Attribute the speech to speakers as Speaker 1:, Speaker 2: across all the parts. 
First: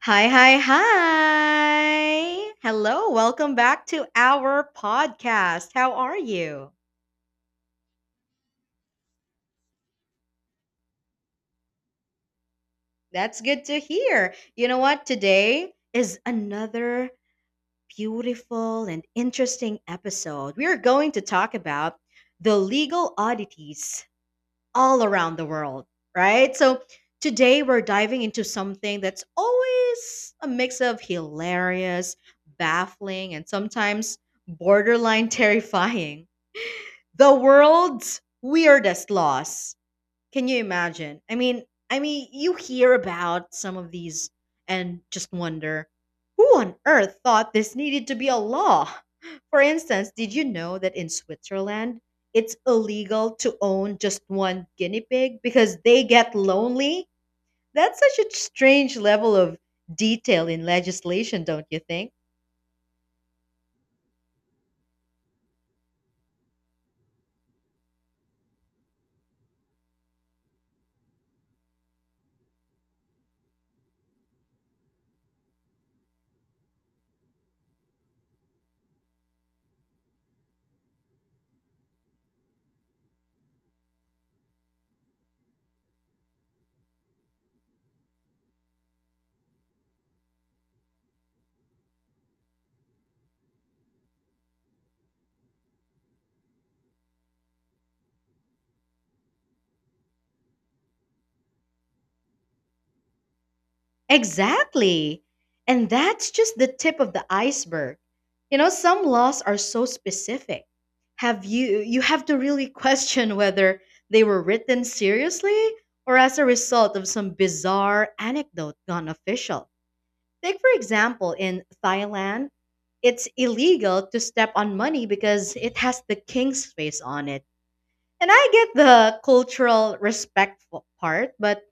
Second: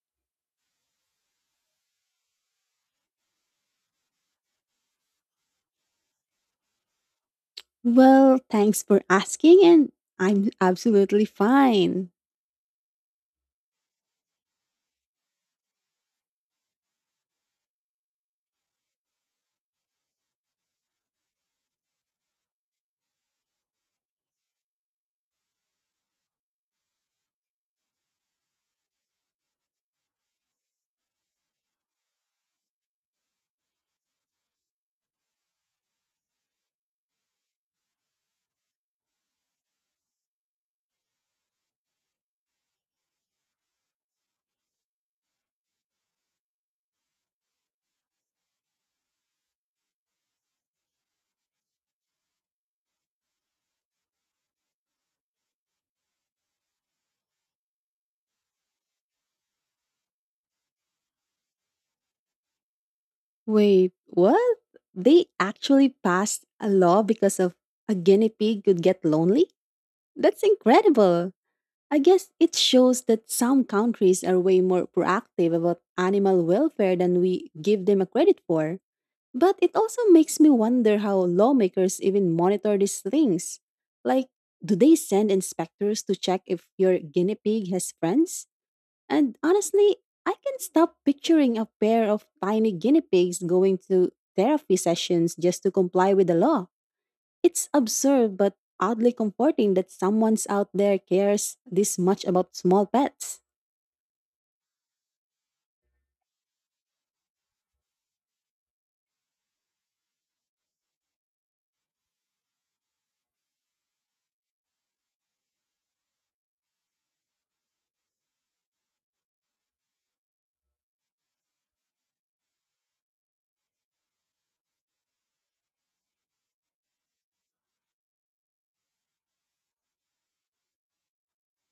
Speaker 1: Hi. Hello, welcome back to our podcast. How are you?
Speaker 2: Well, thanks for asking, and I'm absolutely fine.
Speaker 1: That's good to hear. You know what? Today is another beautiful and interesting episode. We are going to talk about the legal oddities all around the world, right? So, today we're diving into something that's always a mix of hilarious, baffling, and sometimes borderline terrifying. The world's weirdest loss. Can you imagine? I mean, you hear about some of these and just wonder, who on earth thought this needed to be a law? For instance, did you know that in Switzerland, it's illegal to own just one guinea pig because they get lonely? That's such a strange level of detail in legislation, don't you think?
Speaker 2: Wait, what? They actually passed a law because of a guinea pig could get lonely? That's incredible. I guess it shows that some countries are way more proactive about animal welfare than we give them a credit for. But it also makes me wonder how lawmakers even monitor these things. Like, do they send inspectors to check if your guinea pig has friends? And honestly, I can stop picturing a pair of tiny guinea pigs going to therapy sessions just to comply with the law. It's absurd but oddly comforting that someone's out there cares this much about small pets.
Speaker 1: Exactly. And that's just the tip of the iceberg. You know, some laws are so specific. Have you you have to really question whether they were written seriously or as a result of some bizarre anecdote gone official. Take for example in Thailand, it's illegal to step on money because it has the king's face on it. And I get the cultural respect part, but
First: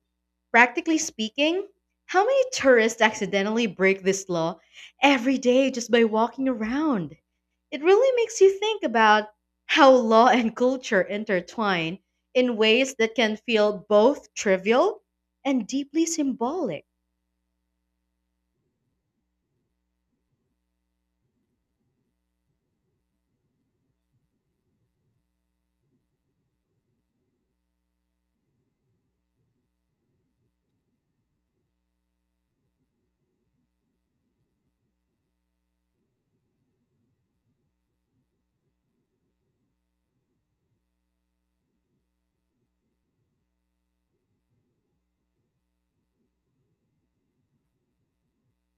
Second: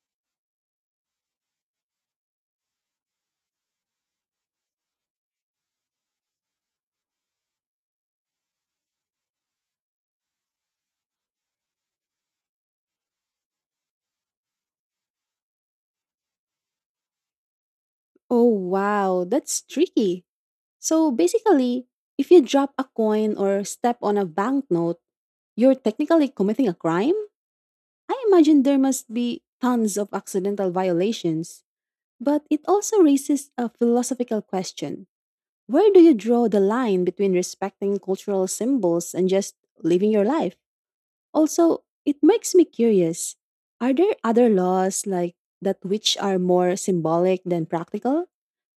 Speaker 1: practically speaking, how many tourists accidentally break this law every day just by walking around? It really makes you think about how law and culture intertwine in ways that can feel both trivial and deeply symbolic.
Speaker 2: Oh wow, that's tricky. So basically, if you drop a coin or step on a banknote, you're technically committing a crime? I imagine there must be tons of accidental violations. But it also raises a philosophical question. Where do you draw the line between respecting cultural symbols and just living your life? Also, it makes me curious. Are there other laws like that which are more symbolic than practical?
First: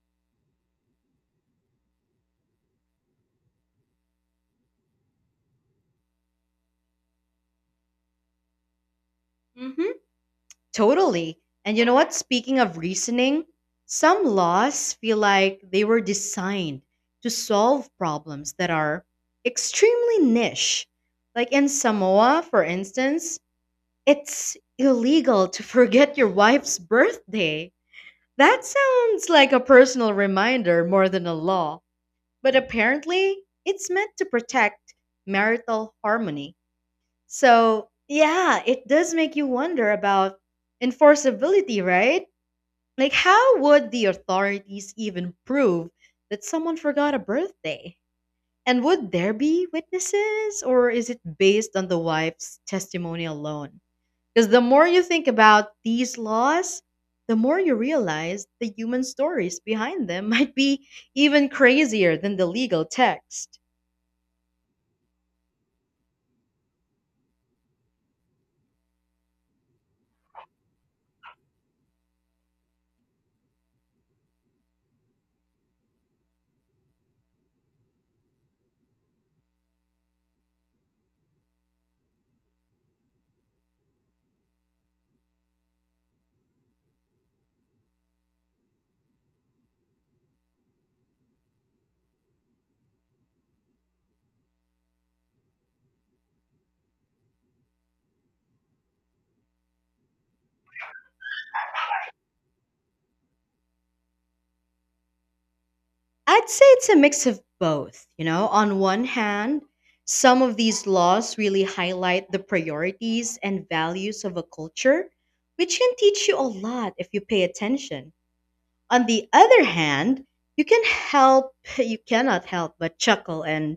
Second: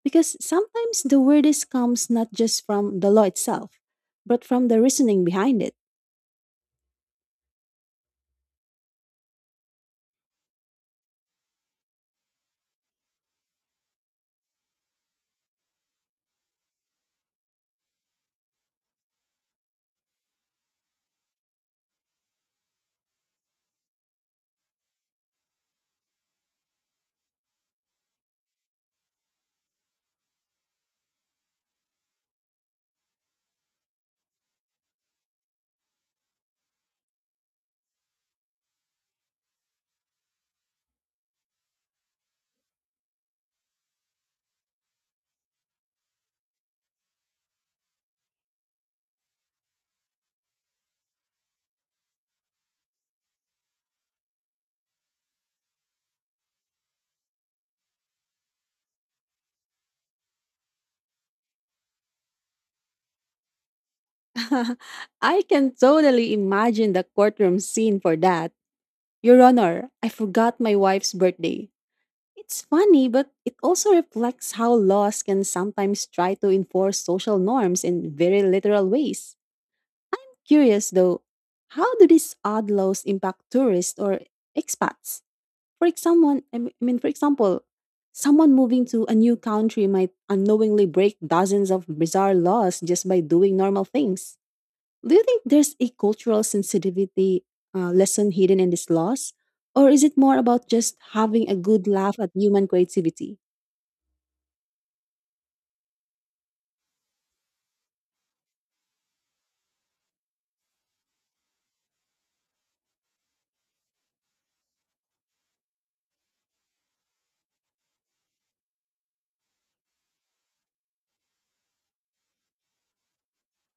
Speaker 2: Because sometimes the weirdest comes not just from the law itself, but from the reasoning behind it.
Speaker 1: hmm Totally. And you know what? Speaking of reasoning, some laws feel like they were designed to solve problems that are extremely niche. Like in Samoa, for instance, it's illegal to forget your wife's birthday. That sounds like a personal reminder more than a law, but apparently it's meant to protect marital harmony. So, yeah, it does make you wonder about enforceability, right? Like, how would the authorities even prove that someone forgot a birthday? And would there be witnesses, or is it based on the wife's testimony alone? Because the more you think about these laws, the more you realize the human stories behind them might be even crazier than the legal text.
Speaker 2: I can totally imagine the courtroom scene for that. Your Honor, I forgot my wife's birthday. It's funny, but it also reflects how laws can sometimes try to enforce social norms in very literal ways. Curious though, how do these odd laws impact tourists or expats? For example, I m- I mean, for example, someone moving to a new country might unknowingly break dozens of bizarre laws just by doing normal things. Do you think there's a cultural sensitivity lesson hidden in these laws? Or is it more about just having a good laugh at human creativity?
Speaker 1: I'd say it's a mix of both. You know, on one hand, some of these laws really highlight the priorities and values of a culture, which can teach you a lot if you pay attention. On the other hand, you can help you cannot help but chuckle and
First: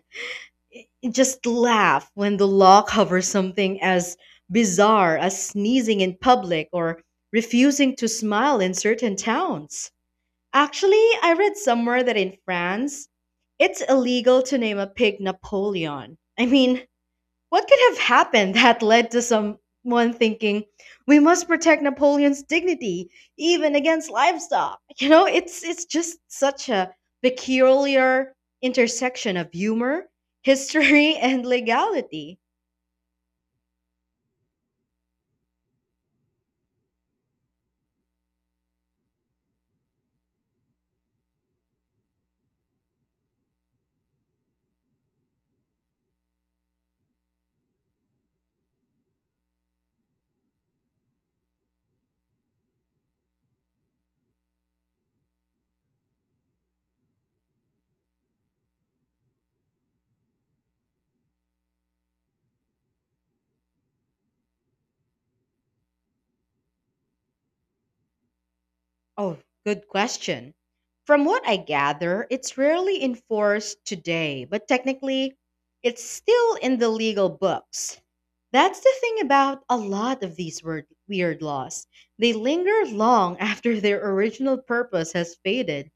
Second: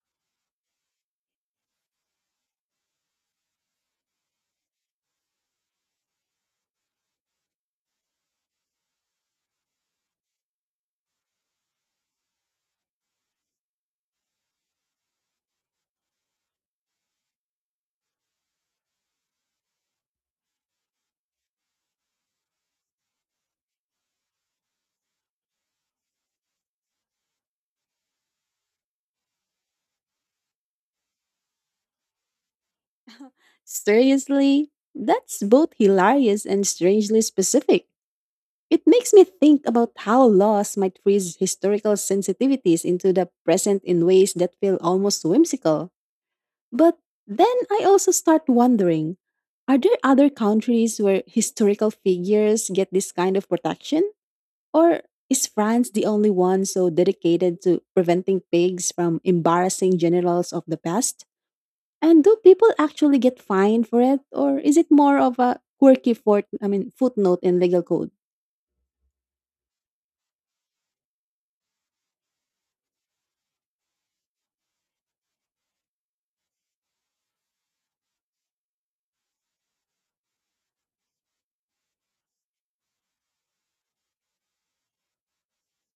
Speaker 1: just laugh when the law covers something as bizarre as sneezing in public or refusing to smile in certain towns. Actually, I read somewhere that in France, it's illegal to name a pig Napoleon. I mean, what could have happened that led to someone thinking, we must protect Napoleon's dignity even against livestock? You know, it's just such a peculiar intersection of humor, history, and legality.
Speaker 2: Seriously, that's both hilarious and strangely specific. It makes me think about how laws might freeze historical sensitivities into the present in ways that feel almost whimsical. But then I also start wondering, are there other countries where historical figures get this kind of protection? Or is France the only one so dedicated to preventing pigs from embarrassing generals of the past? And do people actually get fined for it, or is it more of a quirky footnote in legal code?
Speaker 1: Oh, good question. From what I gather, it's rarely enforced today, but technically it's still in the legal books. That's the thing about a lot of these weird laws. They linger long after their original purpose has faded.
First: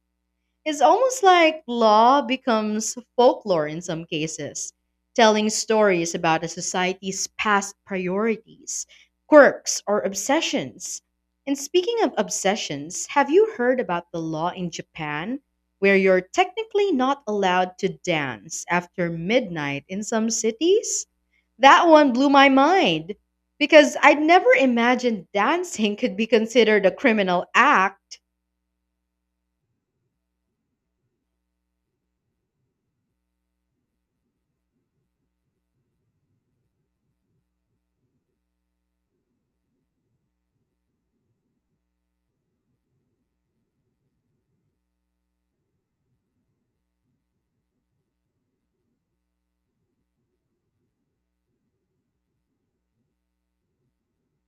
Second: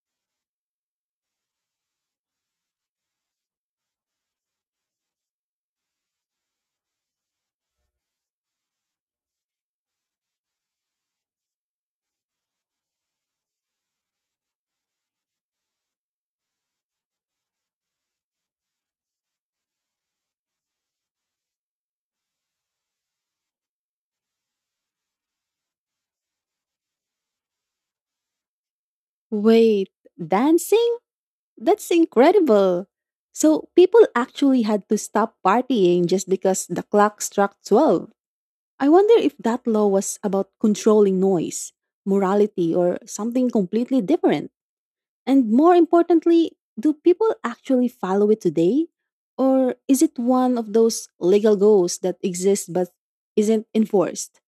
Speaker 1: It's almost like law becomes folklore in some cases, telling stories about a society's past priorities, quirks, or obsessions. And speaking of obsessions, have you heard about the law in Japan where you're technically not allowed to dance after midnight in some cities? That one blew my mind because I'd never imagined dancing could be considered a criminal act.
Speaker 2: Wait, dancing? That's incredible. So people actually had to stop partying just because the clock struck twelve. I wonder if that law was about controlling noise, morality, or something completely different. And more importantly, do people actually follow it today? Or is it one of those legal goals that exists but isn't enforced?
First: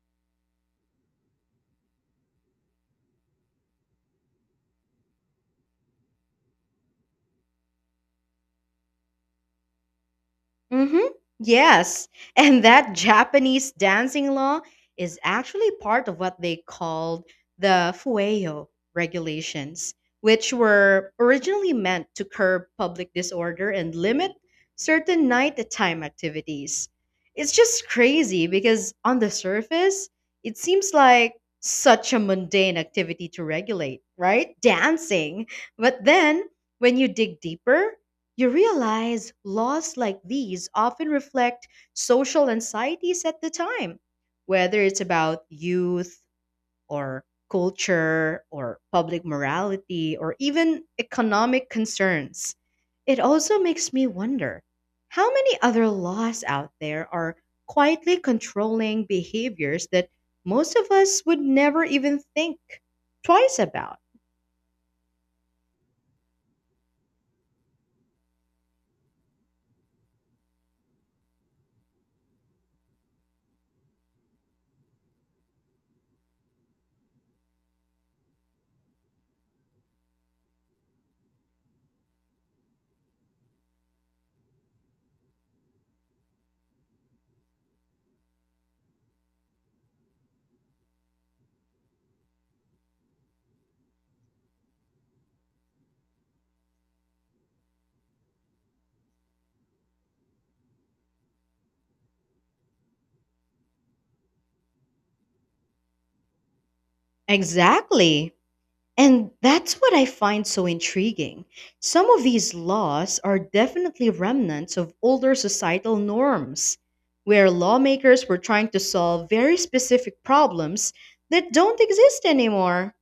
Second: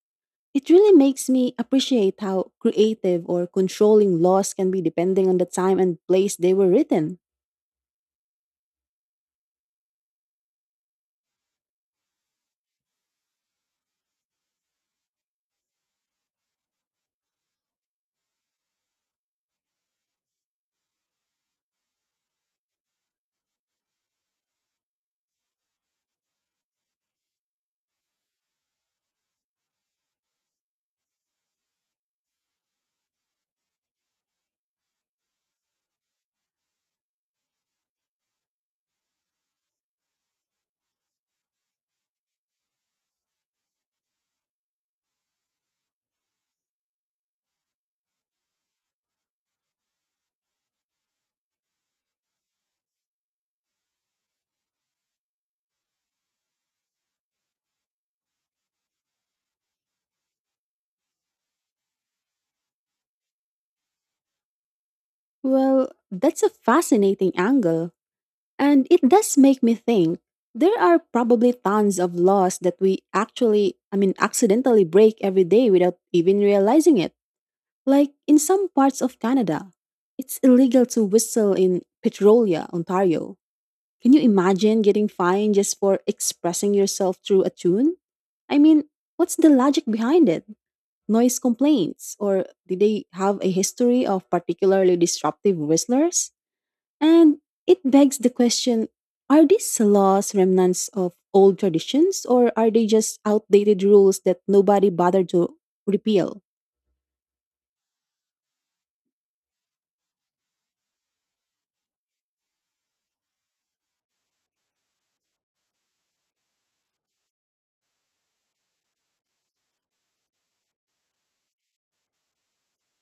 Speaker 2: It really makes me appreciate how creative or controlling laws can be depending on the time and place they were written.
Speaker 1: Mm-hmm. Yes. And that Japanese dancing law is actually part of what they called the Fueyo regulations, which were originally meant to curb public disorder and limit certain nighttime activities. It's just crazy because on the surface, it seems like such a mundane activity to regulate, right? Dancing. But then when you dig deeper, you realize laws like these often reflect social anxieties at the time, whether it's about youth or culture or public morality or even economic concerns. It also makes me wonder how many other laws out there are quietly controlling behaviors that most of us would never even think twice about.
Speaker 2: Well, that's a fascinating angle. And it does make me think there are probably tons of laws that we accidentally break every day without even realizing it. Like in some parts of Canada, it's illegal to whistle in Petrolia, Ontario. Can you imagine getting fined just for expressing yourself through a tune? I mean, what's the logic behind it? Noise complaints? Or did they have a history of particularly disruptive whistlers? And it begs the question, are these laws remnants of old traditions, or are they just outdated rules that nobody bothered to repeal?
Speaker 1: Exactly. And that's what I find so intriguing. Some of these laws are definitely remnants of older societal norms, where lawmakers were trying to solve very specific problems that don't exist anymore.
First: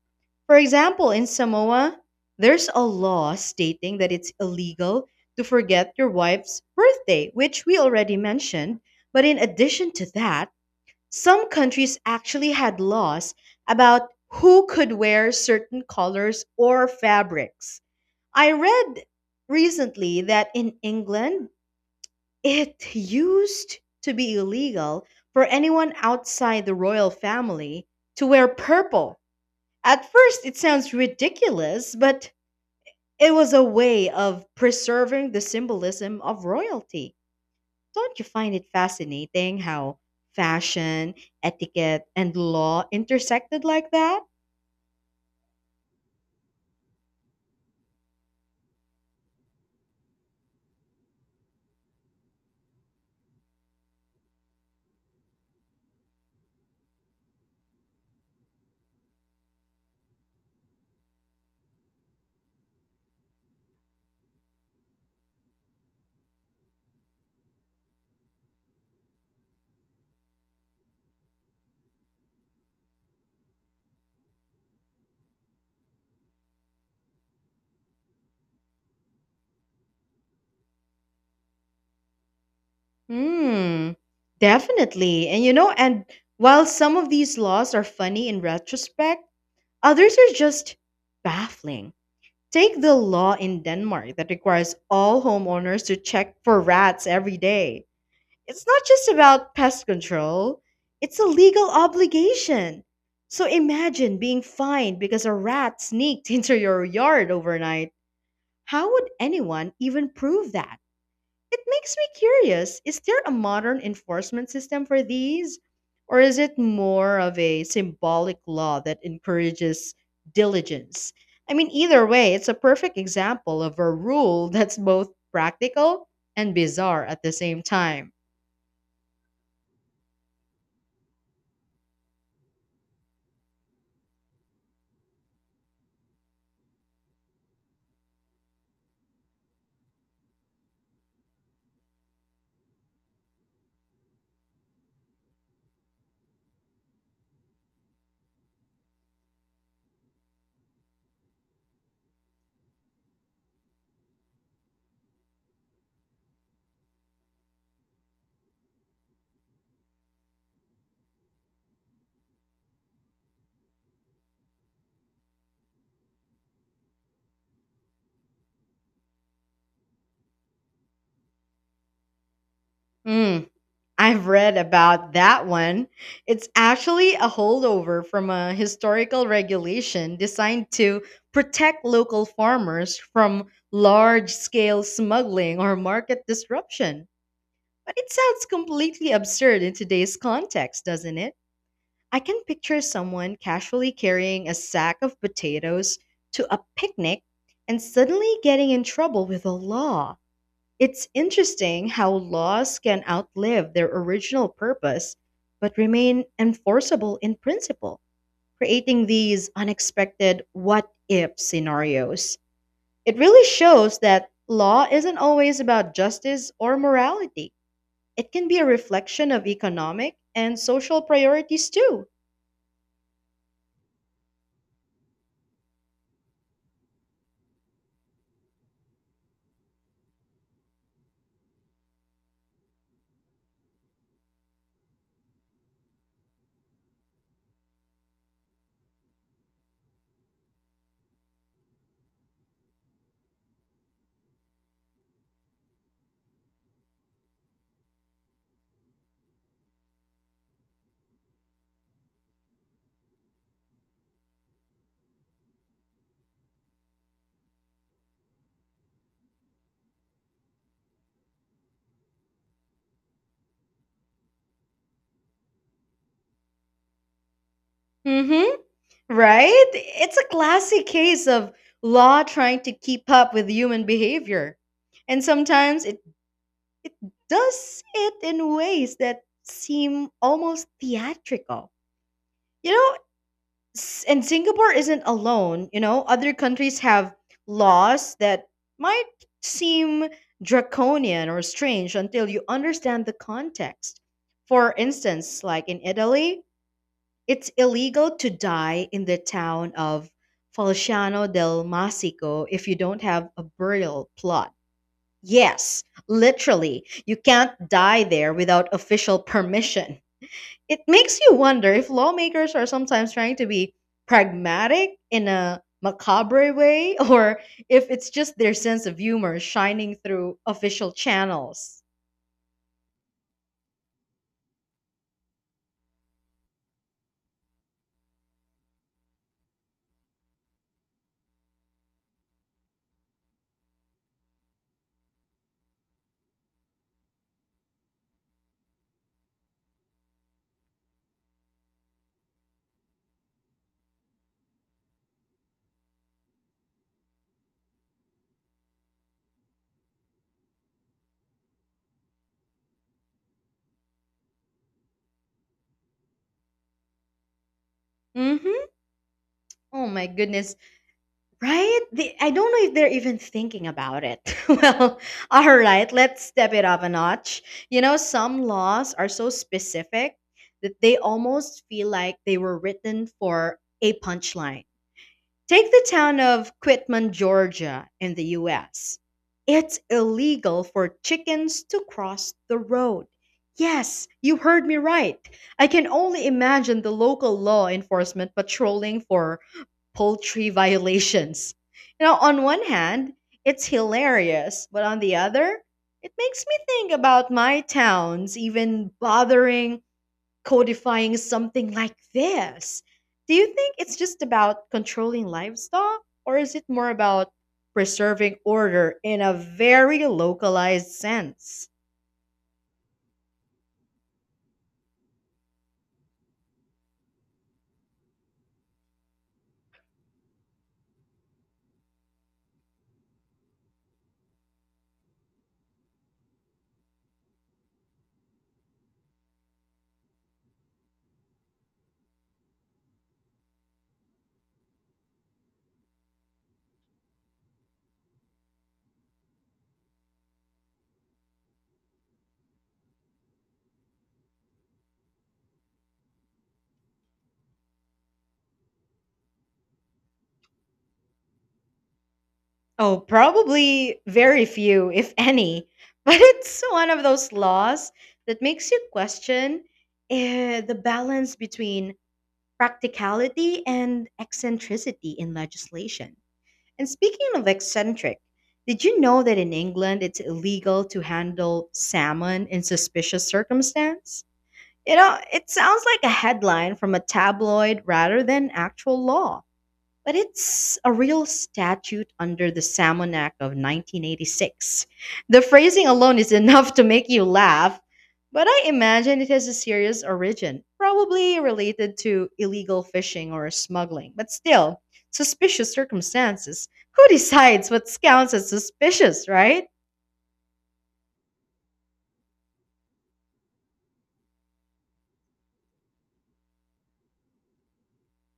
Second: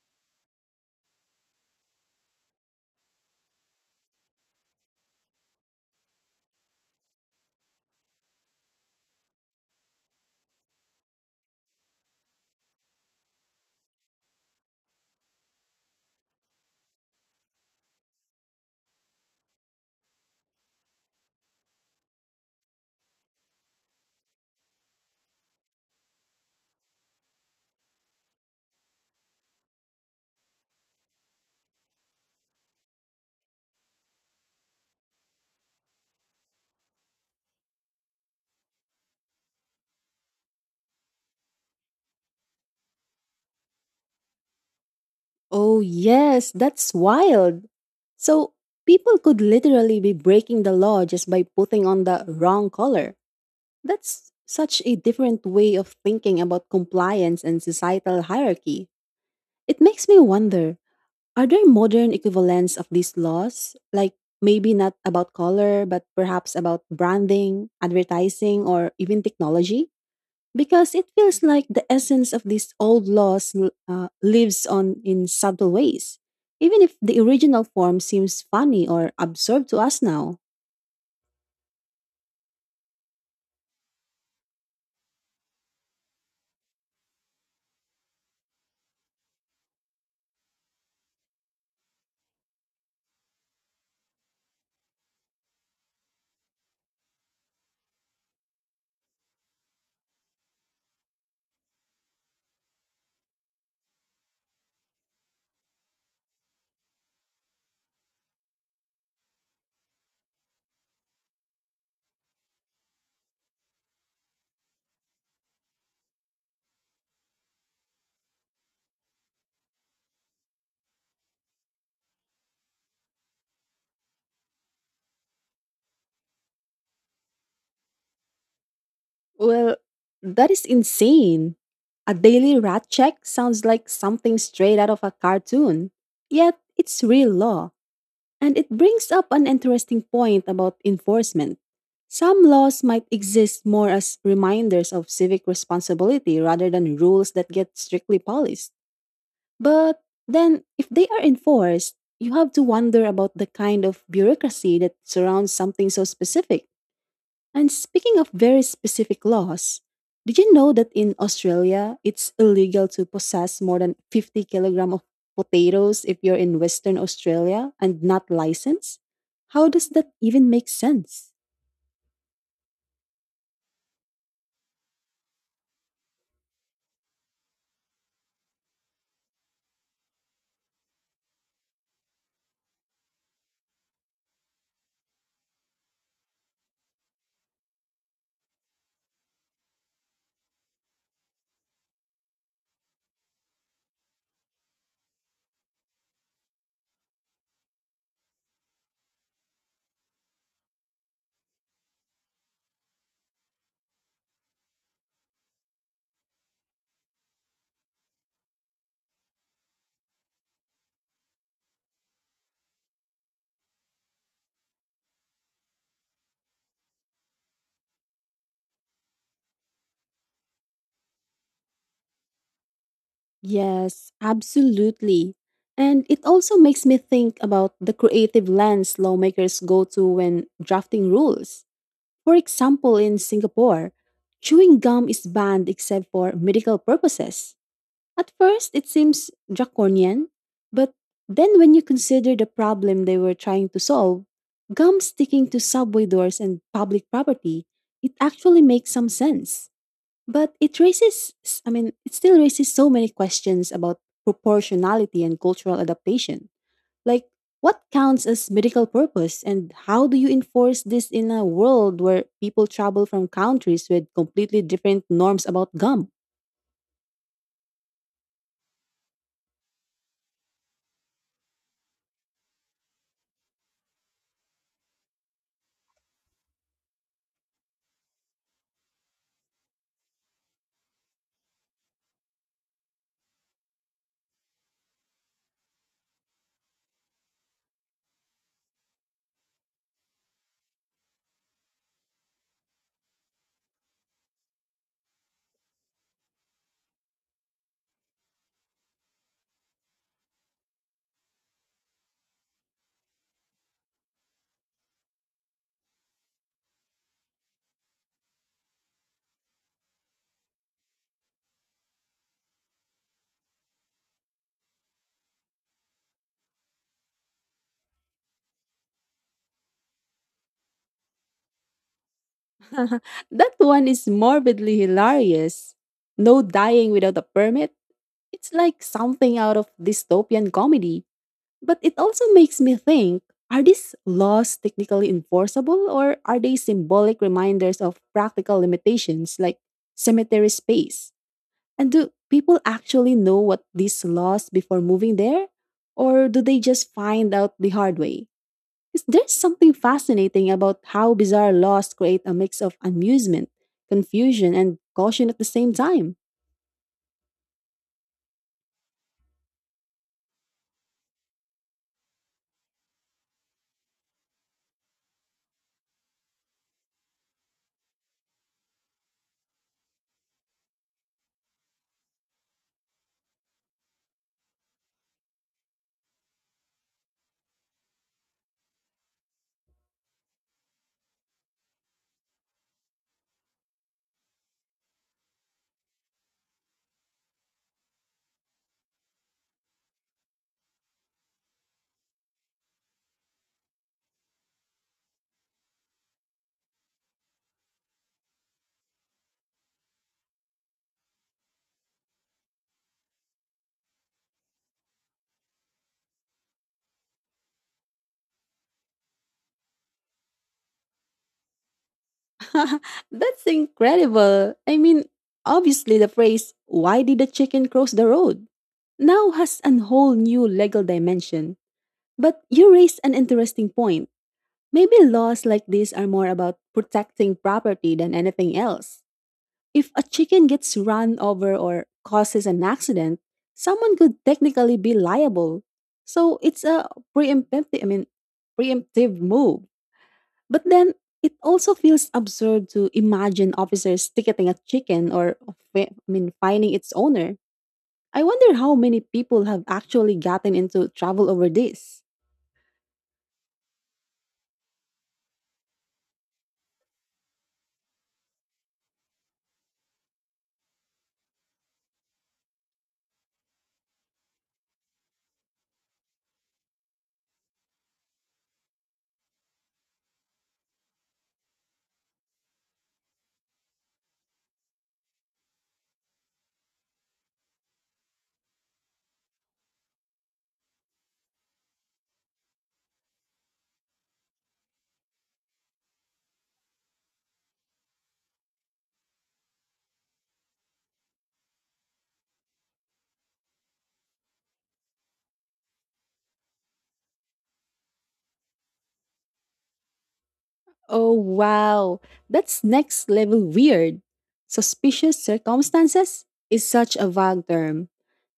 Speaker 1: For example, in Samoa, there's a law stating that it's illegal to forget your wife's birthday, which we already mentioned. But in addition to that, some countries actually had laws about who could wear certain colors or fabrics. I read recently that in England, it used to be illegal for anyone outside the royal family to wear purple. At first, it sounds ridiculous, but it was a way of preserving the symbolism of royalty. Don't you find it fascinating how fashion, etiquette, and law intersected like that?
Speaker 2: Oh, yes, that's wild. So, people could literally be breaking the law just by putting on the wrong color. That's such a different way of thinking about compliance and societal hierarchy. It makes me wonder, are there modern equivalents of these laws? Like maybe not about color, but perhaps about branding, advertising, or even technology? Because it feels like the essence of these old laws lives on in subtle ways, even if the original form seems funny or absurd to us now.
Speaker 1: Hmm, definitely. And you know, and while some of these laws are funny in retrospect, others are just baffling. Take the law in Denmark that requires all homeowners to check for rats every day. It's not just about pest control, it's a legal obligation. So imagine being fined because a rat sneaked into your yard overnight. How would anyone even prove that? It makes me curious. Is there a modern enforcement system for these? Or is it more of a symbolic law that encourages diligence? I mean, either way, it's a perfect example of a rule that's both practical and bizarre at the same time.
Speaker 2: Well, that is insane. A daily rat check sounds like something straight out of a cartoon, yet it's real law, and it brings up an interesting point about enforcement. Some laws might exist more as reminders of civic responsibility rather than rules that get strictly polished. But then, if they are enforced, you have to wonder about the kind of bureaucracy that surrounds something so specific. And speaking of very specific laws, did you know that in Australia, it's illegal to possess more than 50 kilogram of potatoes if you're in Western Australia and not licensed? How does that even make sense?
Speaker 1: Hmm. I've read about that one. It's actually a holdover from a historical regulation designed to protect local farmers from large scale smuggling or market disruption. But it sounds completely absurd in today's context, doesn't it? I can picture someone casually carrying a sack of potatoes to a picnic and suddenly getting in trouble with the law. It's interesting how laws can outlive their original purpose but remain enforceable in principle, creating these unexpected what if scenarios. It really shows that law isn't always about justice or morality, it can be a reflection of economic and social priorities too.
Speaker 2: Yes, absolutely. And it also makes me think about the creative lens lawmakers go to when drafting rules. For example, in Singapore, chewing gum is banned except for medical purposes. At first, it seems draconian, but then when you consider the problem they were trying to solve, gum sticking to subway doors and public property, it actually makes some sense. But it it still raises so many questions about proportionality and cultural adaptation. Like, what counts as medical purpose, and how do you enforce this in a world where people travel from countries with completely different norms about gum?
Speaker 1: hmm. Right? It's a classic case of law trying to keep up with human behavior. And sometimes it does it in ways that seem almost theatrical. You know, and Singapore isn't alone. You know, other countries have laws that might seem draconian or strange until you understand the context. For instance, like in Italy, it's illegal to die in the town of Falciano del Masico if you don't have a burial plot. Yes, literally. You can't die there without official permission. It makes you wonder if lawmakers are sometimes trying to be pragmatic in a macabre way or if it's just their sense of humor shining through official channels.
Speaker 2: That one is morbidly hilarious. No dying without a permit? It's like something out of dystopian comedy. But it also makes me think, are these laws technically enforceable or are they symbolic reminders of practical limitations like cemetery space? And do people actually know what these laws before moving there? Or do they just find out the hard way? Is there something fascinating about how bizarre laws create a mix of amusement, confusion, and caution at the same time?
Speaker 1: Mhm. Oh my goodness. Right? The I don't know if they're even thinking about it. Well, all right, let's step it up a notch. You know, some laws are so specific that they almost feel like they were written for a punchline. Take the town of Quitman, Georgia, in the US. It's illegal for chickens to cross the road. Yes, you heard me right. I can only imagine the local law enforcement patrolling for poultry violations. You know, on one hand, it's hilarious, but on the other, it makes me think about my towns even bothering codifying something like this. Do you think it's just about controlling livestock, or is it more about preserving order in a very localized sense?
Speaker 2: That's incredible. I mean, obviously, the phrase, why did the chicken cross the road? Now has a whole new legal dimension. But you raise an interesting point. Maybe laws like these are more about protecting property than anything else. If a chicken gets run over or causes an accident, someone could technically be liable. So it's a preemptive, I mean, preemptive move. But then it also feels absurd to imagine officers ticketing a chicken or finding its owner. I wonder how many people have actually gotten into trouble over this.
Speaker 1: Oh, probably very few, if any. But it's one of those laws that makes you question the balance between practicality and eccentricity in legislation. And speaking of eccentric, did you know that in England it's illegal to handle salmon in suspicious circumstance? You know, it sounds like a headline from a tabloid rather than actual law. But it's a real statute under the Salmon Act of 1986. The phrasing alone is enough to make you laugh, but I imagine it has a serious origin, probably related to illegal fishing or smuggling. But still, suspicious circumstances. Who decides what counts as suspicious, right?
Speaker 2: Oh, wow. That's next level weird. Suspicious circumstances is such a vague term.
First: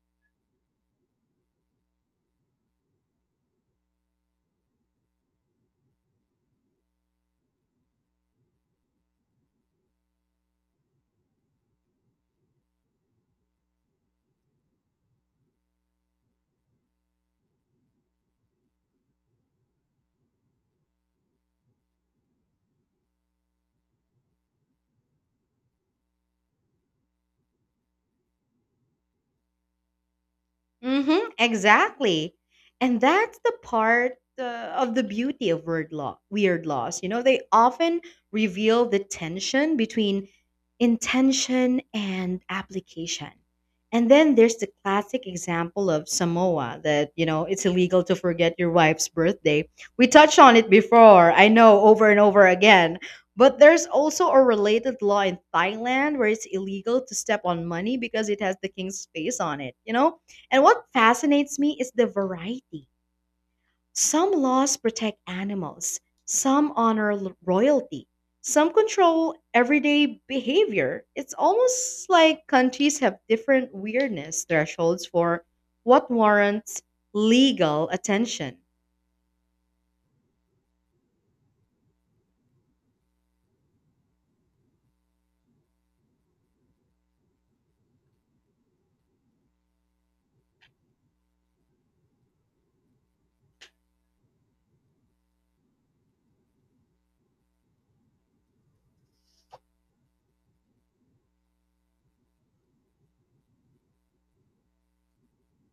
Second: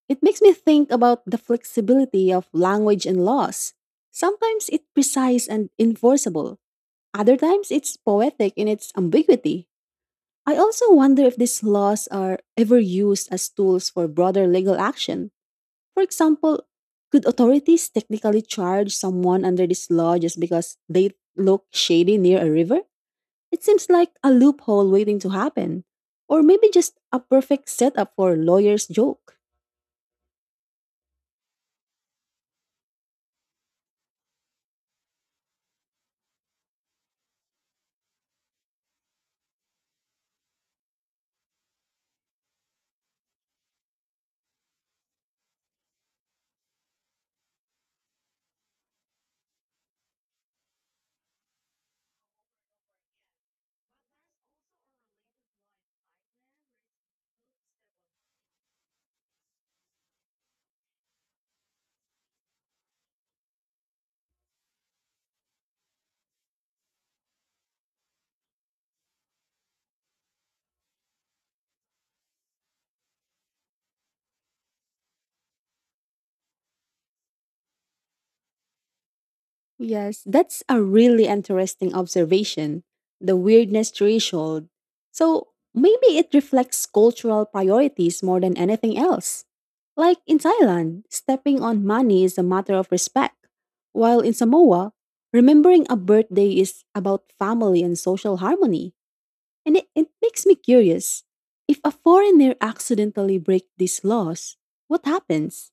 Speaker 2: It makes me think about the flexibility of language and laws. Sometimes it's precise and enforceable, other times it's poetic in its ambiguity. I also wonder if these laws are ever used as tools for broader legal action. For example, could authorities technically charge someone under this law just because they look shady near a river? It seems like a loophole waiting to happen, or maybe just a perfect setup for a lawyer's joke.
Speaker 1: Mm-hmm, exactly. And that's the part of the beauty of weird laws. You know, they often reveal the tension between intention and application. And then there's the classic example of Samoa that, you know, it's illegal to forget your wife's birthday. We touched on it before, I know, over and over again. But there's also a related law in Thailand where it's illegal to step on money because it has the king's face on it, you know? And what fascinates me is the variety. Some laws protect animals, some honor royalty, some control everyday behavior. It's almost like countries have different weirdness thresholds for what warrants legal attention.
Speaker 2: Yes, that's a really interesting observation. The weirdness threshold. So maybe it reflects cultural priorities more than anything else. Like in Thailand, stepping on money is a matter of respect, while in Samoa, remembering a birthday is about family and social harmony. And it makes me curious. If a foreigner accidentally breaks these laws, what happens?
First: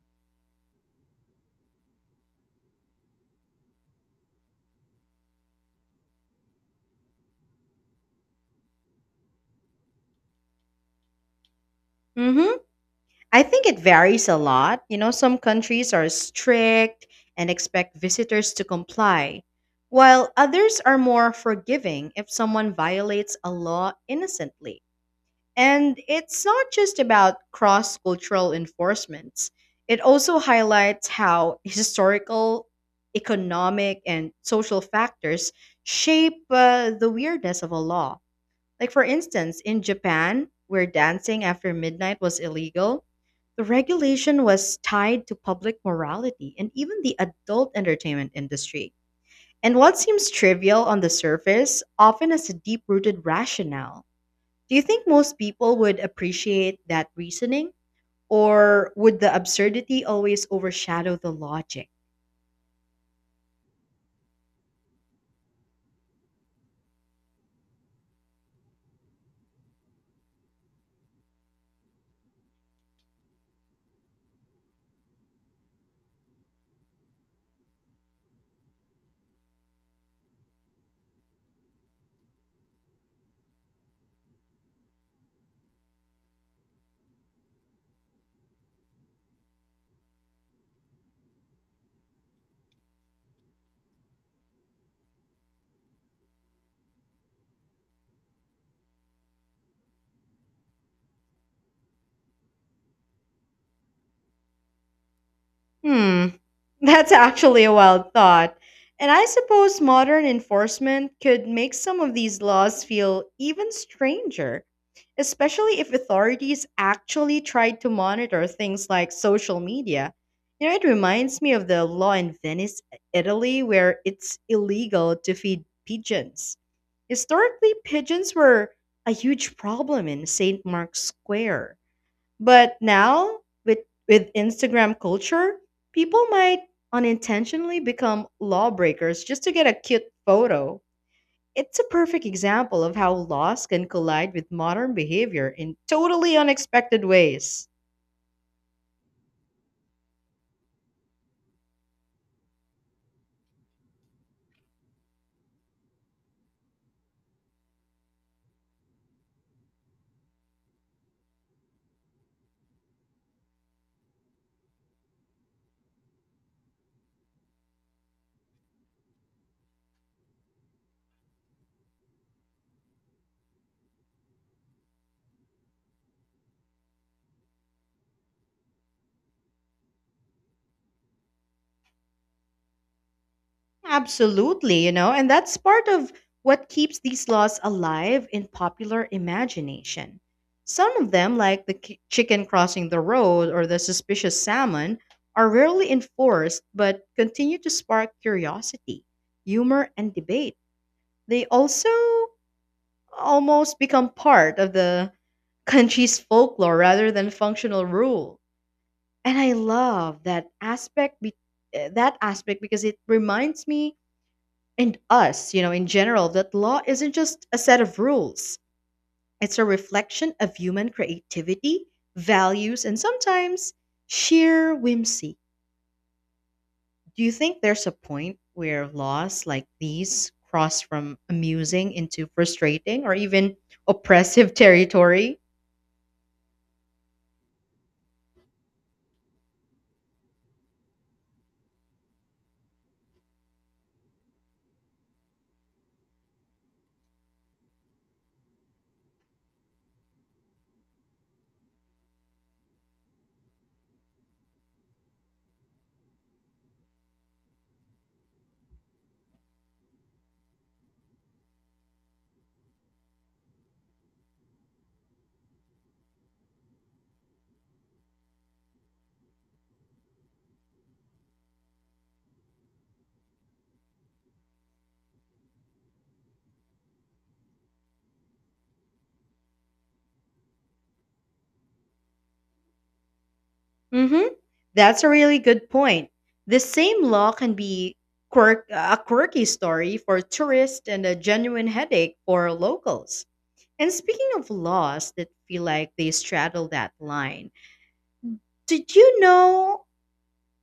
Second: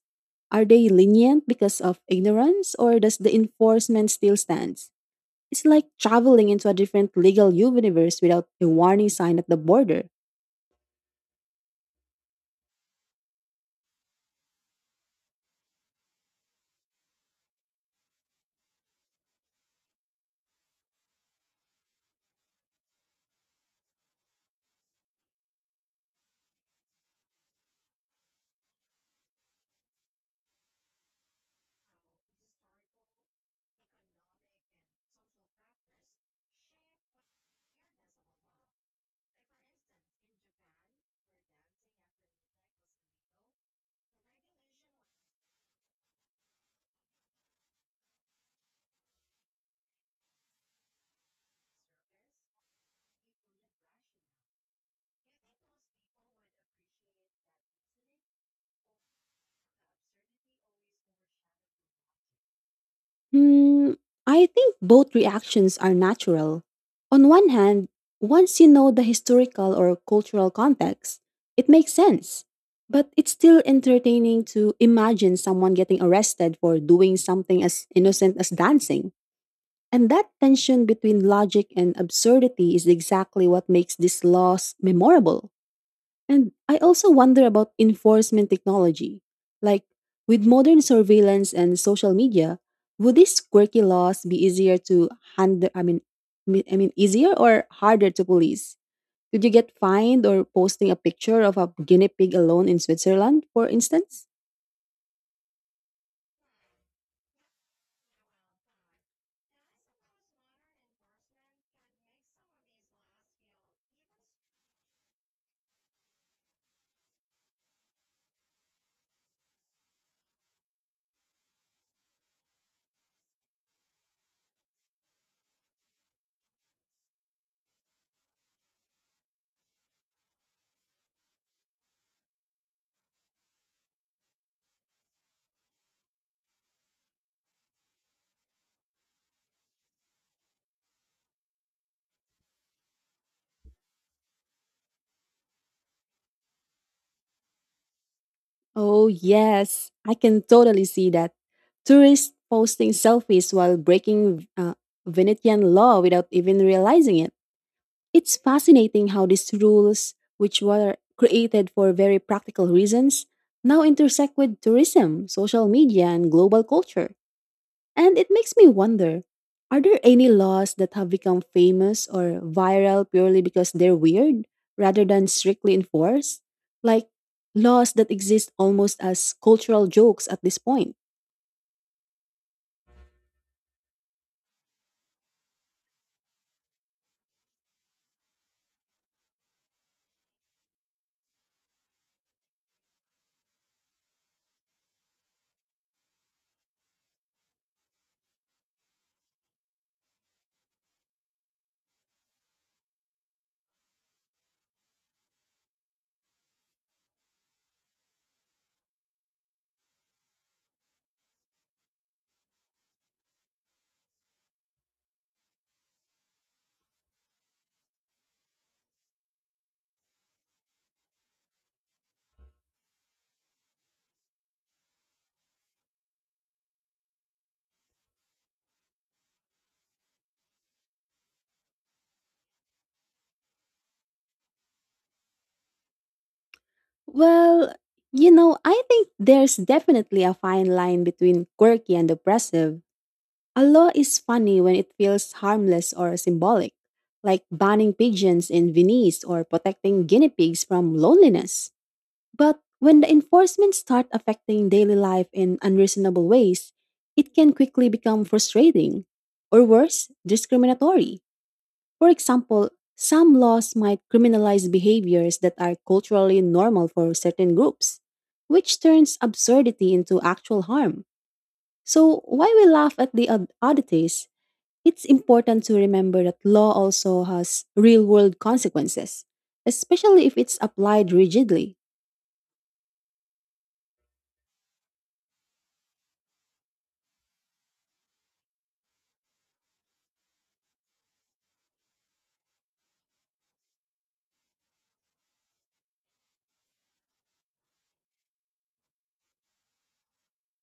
Speaker 2: Are they lenient because of ignorance or does the enforcement still stands? It's like traveling into a different legal universe without a warning sign at the border.
Speaker 1: hmm I think it varies a lot. You know, some countries are strict and expect visitors to comply, while others are more forgiving if someone violates a law innocently. And it's not just about cross cultural enforcements, it also highlights how historical, economic, and social factors shape the weirdness of a law. Like, for instance, in Japan, where dancing after midnight was illegal, the regulation was tied to public morality and even the adult entertainment industry. And what seems trivial on the surface often has a deep rooted rationale. Do you think most people would appreciate that reasoning? Or would the absurdity always overshadow the logic?
Speaker 2: Hmm, I think both reactions are natural. On one hand, once you know the historical or cultural context, it makes sense. But it's still entertaining to imagine someone getting arrested for doing something as innocent as dancing. And that tension between logic and absurdity is exactly what makes these laws memorable. And I also wonder about enforcement technology. Like, with modern surveillance and social media, would these quirky laws be easier to handle? I mean, me- I mean, easier or harder to police? Could you get fined or posting a picture of a guinea pig alone in Switzerland, for instance?
Speaker 1: Hmm. That's actually a wild thought. And I suppose modern enforcement could make some of these laws feel even stranger, especially if authorities actually tried to monitor things like social media. You know, it reminds me of the law in Venice, Italy, where it's illegal to feed pigeons. Historically, pigeons were a huge problem in St. Mark's Square. But now, with with Instagram culture, people might unintentionally become lawbreakers just to get a cute photo. It's a perfect example of how laws can collide with modern behavior in totally unexpected ways.
Speaker 2: Oh, yes, I can totally see that. Tourists posting selfies while breaking Venetian law without even realizing it. It's fascinating how these rules, which were created for very practical reasons, now intersect with tourism, social media, and global culture. And it makes me wonder, are there any laws that have become famous or viral purely because they're weird rather than strictly enforced? Like laws that exist almost as cultural jokes at this point?
Speaker 1: Absolutely, you know, and that's part of what keeps these laws alive in popular imagination. Some of them, like the chicken crossing the road or the suspicious salmon, are rarely enforced but continue to spark curiosity, humor, and debate. They also almost become part of the country's folklore rather than functional rule. And I love that that aspect because it reminds me and us, you know, in general, that law isn't just a set of rules. It's a reflection of human creativity, values, and sometimes sheer whimsy. Do you think there's a point where laws like these cross from amusing into frustrating or even oppressive territory?
Speaker 2: Well, you know, I think there's definitely a fine line between quirky and oppressive. A law is funny when it feels harmless or symbolic, like banning pigeons in Venice or protecting guinea pigs from loneliness. But when the enforcement start affecting daily life in unreasonable ways, it can quickly become frustrating or worse, discriminatory. For example, some laws might criminalize behaviors that are culturally normal for certain groups, which turns absurdity into actual harm. So, why we laugh at the oddities, it's important to remember that law also has real world consequences, especially if it's applied rigidly.
Speaker 1: Hmm. That's a really good point. The same law can be a quirky story for tourists and a genuine headache for locals. And speaking of laws that feel like they straddle that line, did you know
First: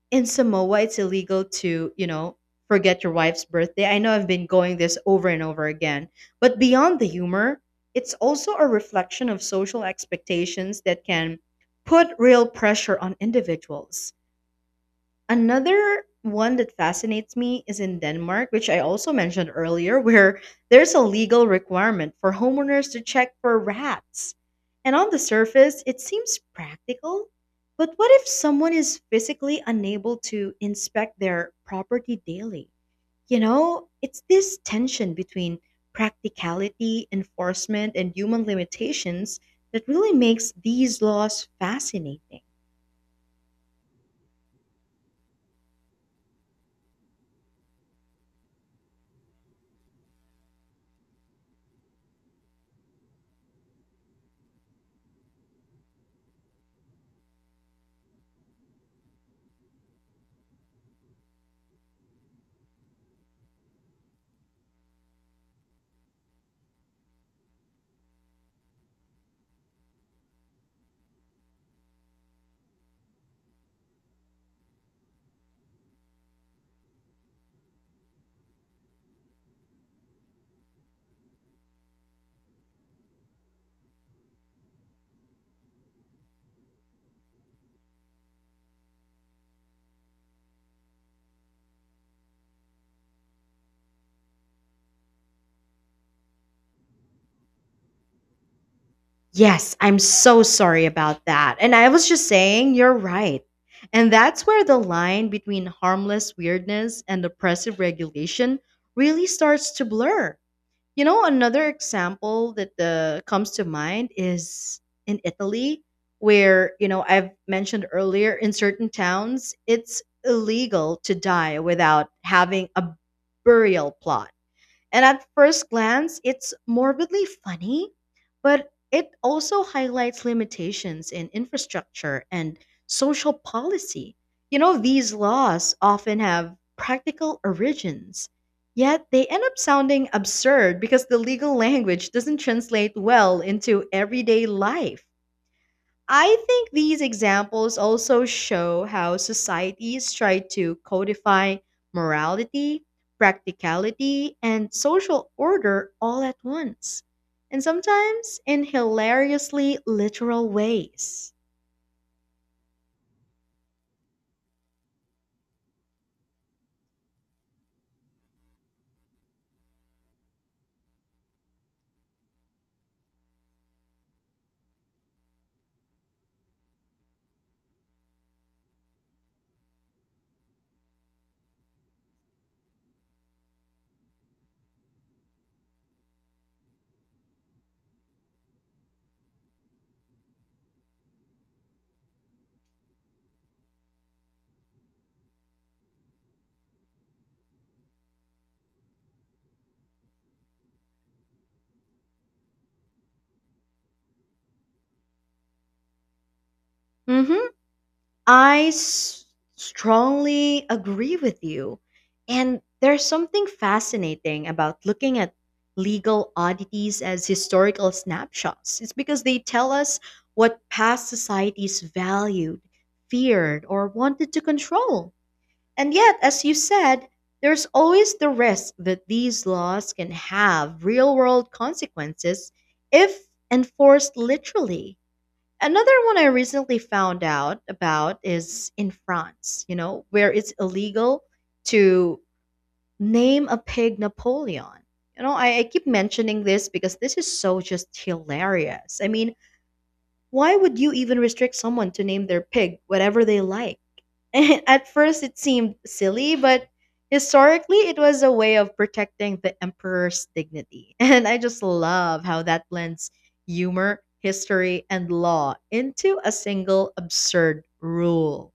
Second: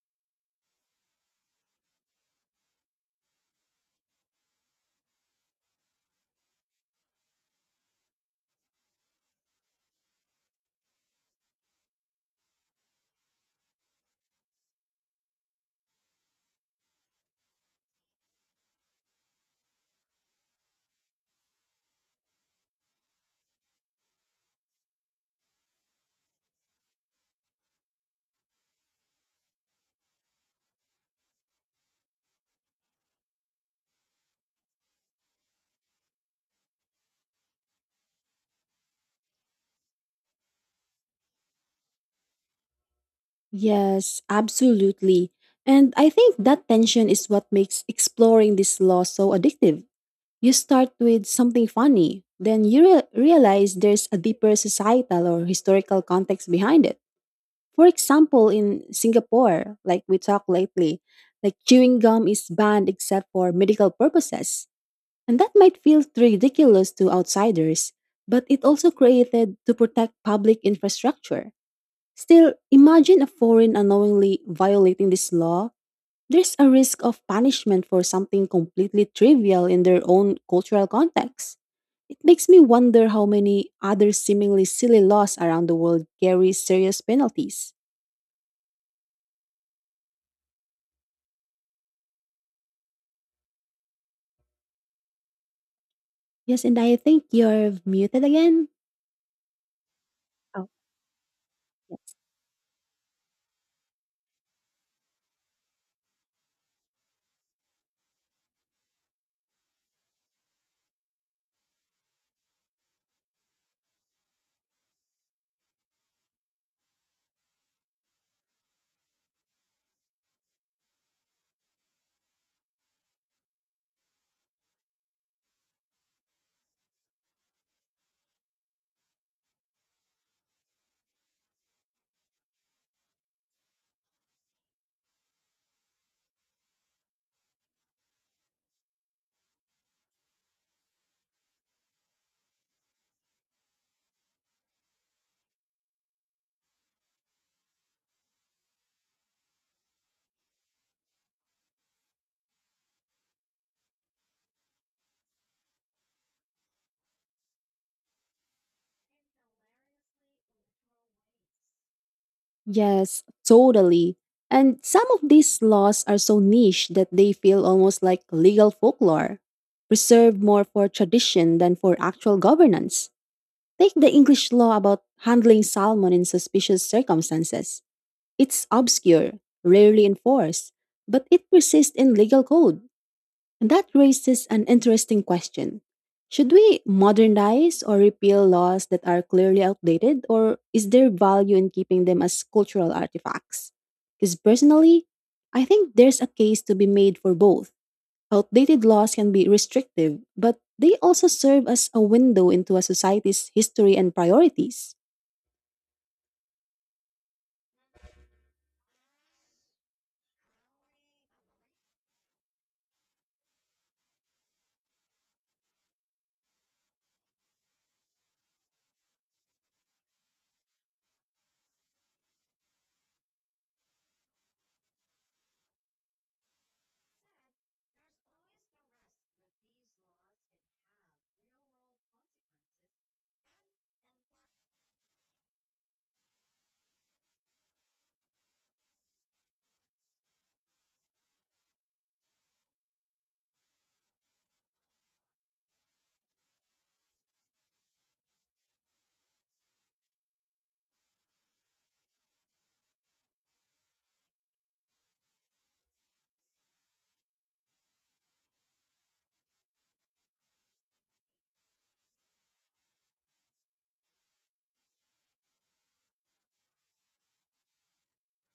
Speaker 1: in Samoa it's illegal to, you know, forget your wife's birthday? I know I've been going this over and over again, but beyond the humor, it's also a reflection of social expectations that can put real pressure on individuals. Another one that fascinates me is in Denmark, which I also mentioned earlier, where there's a legal requirement for homeowners to check for rats. And on the surface, it seems practical. But what if someone is physically unable to inspect their property daily? You know, it's this tension between practicality, enforcement, and human limitations that really makes these laws fascinating.
Speaker 2: Yes, absolutely. And I think that tension is what makes exploring this law so addictive. You start with something funny, then you realize there's a deeper societal or historical context behind it. For example, in Singapore, like we talked lately, like chewing gum is banned except for medical purposes. And that might feel ridiculous to outsiders, but it also created to protect public infrastructure. Still, imagine a foreign unknowingly violating this law. There's a risk of punishment for something completely trivial in their own cultural context. It makes me wonder how many other seemingly silly laws around the world carry serious penalties. Yes, and I think you're muted again.
Speaker 1: Yes, I'm so sorry about that. And I was just saying, you're right. And that's where the line between harmless weirdness and oppressive regulation really starts to blur. You know, another example that comes to mind is in Italy, where, you know, I've mentioned earlier, in certain towns, it's illegal to die without having a burial plot, and at first glance, it's morbidly funny, but it also highlights limitations in infrastructure and social policy. You know, these laws often have practical origins, yet they end up sounding absurd because the legal language doesn't translate well into everyday life. I think these examples also show how societies try to codify morality, practicality, and social order all at once, and sometimes in hilariously literal ways.
Speaker 2: Yes, totally. And some of these laws are so niche that they feel almost like legal folklore, preserved more for tradition than for actual governance. Take the English law about handling salmon in suspicious circumstances. It's obscure, rarely enforced, but it persists in legal code. And that raises an interesting question. Should we modernize or repeal laws that are clearly outdated, or is there value in keeping them as cultural artifacts? Because personally, I think there's a case to be made for both. Outdated laws can be restrictive, but they also serve as a window into a society's history and priorities.
Speaker 1: Hmm. I s- strongly agree with you. And there's something fascinating about looking at legal oddities as historical snapshots. It's because they tell us what past societies valued, feared, or wanted to control. And yet, as you said, there's always the risk that these laws can have real world consequences if enforced literally. Another one I recently found out about is in France, you know, where it's illegal to name a pig Napoleon. You know, I keep mentioning this because this is so just hilarious. I mean, why would you even restrict someone to name their pig whatever they like? At first, it seemed silly, but historically, it was a way of protecting the emperor's dignity. And I just love how that blends humor, history, and law into a single absurd rule.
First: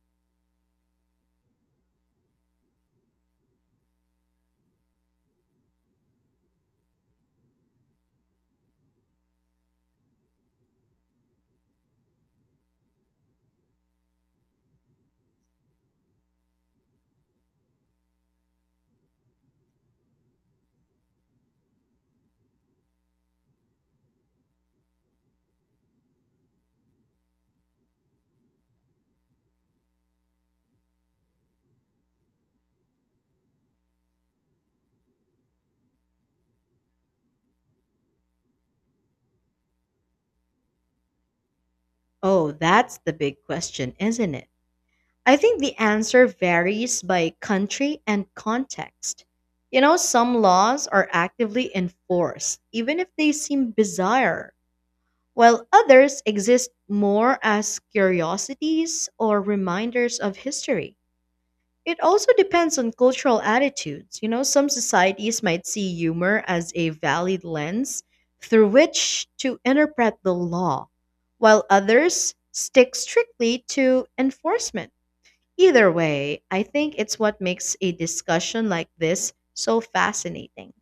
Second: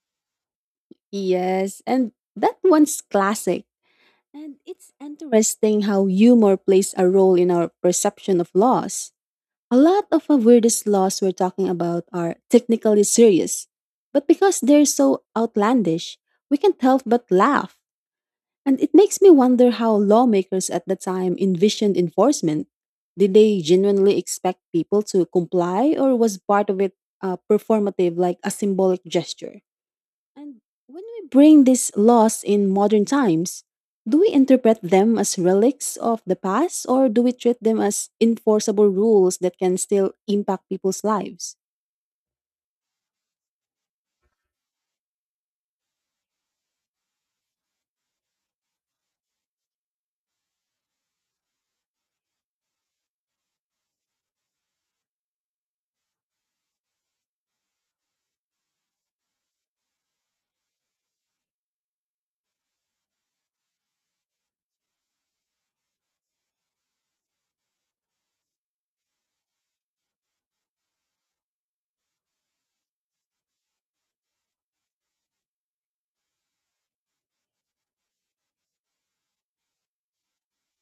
Speaker 2: Yes, and that one's classic. And it's interesting how humor plays a role in our perception of laws. A lot of our weirdest laws we're talking about are technically serious, but because they're so outlandish, we can't help but laugh. And it makes me wonder how lawmakers at the time envisioned enforcement. Did they genuinely expect people to comply, or was part of it performative like a symbolic gesture? And when we bring these laws in modern times, do we interpret them as relics of the past or do we treat them as enforceable rules that can still impact people's lives?
Speaker 1: Oh, that's the big question, isn't it? I think the answer varies by country and context. You know, some laws are actively enforced, even if they seem bizarre, while others exist more as curiosities or reminders of history. It also depends on cultural attitudes. You know, some societies might see humor as a valid lens through which to interpret the law, while others stick strictly to enforcement. Either way, I think it's what makes a discussion like this so fascinating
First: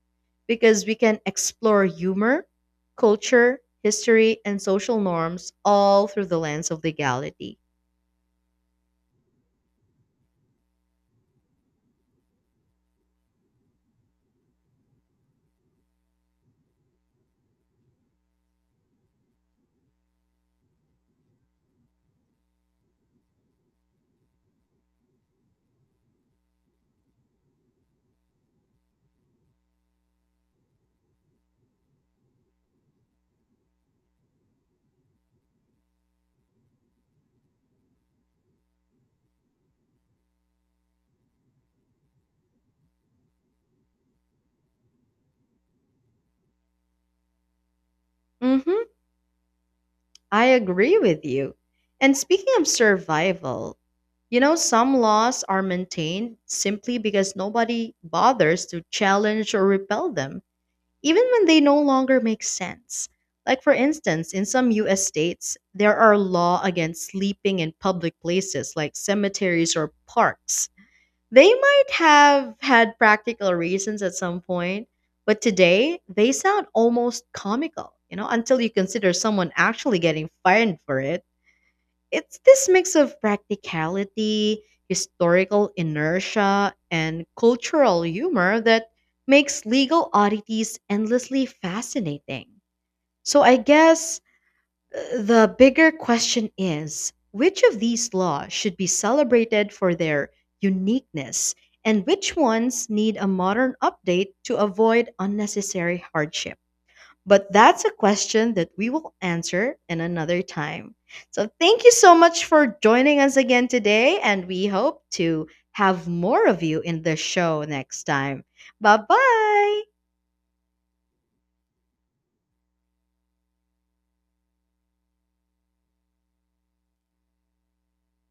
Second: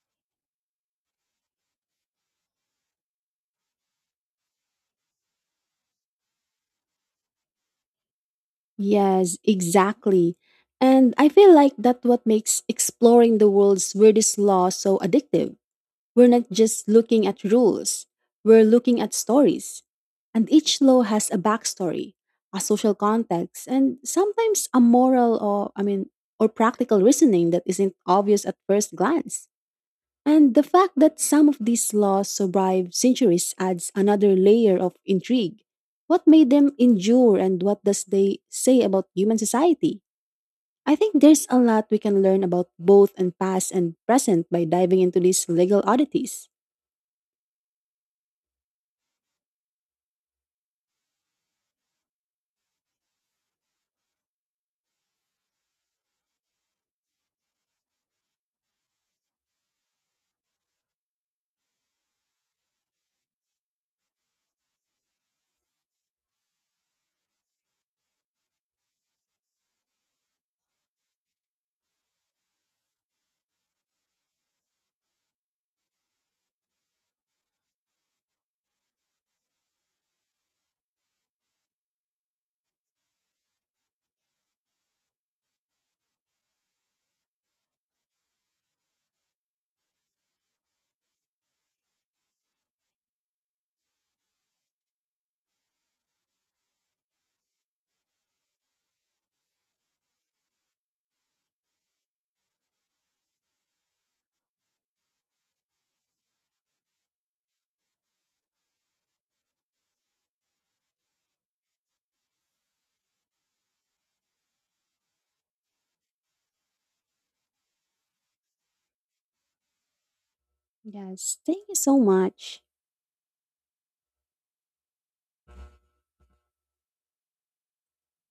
Speaker 1: because we can explore humor, culture, history, and social norms all through the lens of legality.
Speaker 2: Yes, exactly. And I feel like that's what makes exploring the world's weirdest laws so addictive. We're not just looking at rules, we're looking at stories. And each law has a backstory, a social context, and sometimes a moral or practical reasoning that isn't obvious at first glance. And the fact that some of these laws survive centuries adds another layer of intrigue. What made them endure and what does they say about human society? I think there's a lot we can learn about both and past and present by diving into these legal oddities.
Speaker 1: Hmm. I agree with you. And speaking of survival, you know, some laws are maintained simply because nobody bothers to challenge or repel them even when they no longer make sense. Like, for instance, in some US states, there are laws against sleeping in public places like cemeteries or parks. They might have had practical reasons at some point, but today they sound almost comical, you know, until you consider someone actually getting fined for it. It's this mix of practicality, historical inertia, and cultural humor that makes legal oddities endlessly fascinating. So I guess the bigger question is which of these laws should be celebrated for their uniqueness and which ones need a modern update to avoid unnecessary hardship? But that's a question that we will answer in another time. So thank you so much for joining us again today, and we hope to have more of you in the show next time. Bye bye.
Speaker 2: Yes, thank you so much.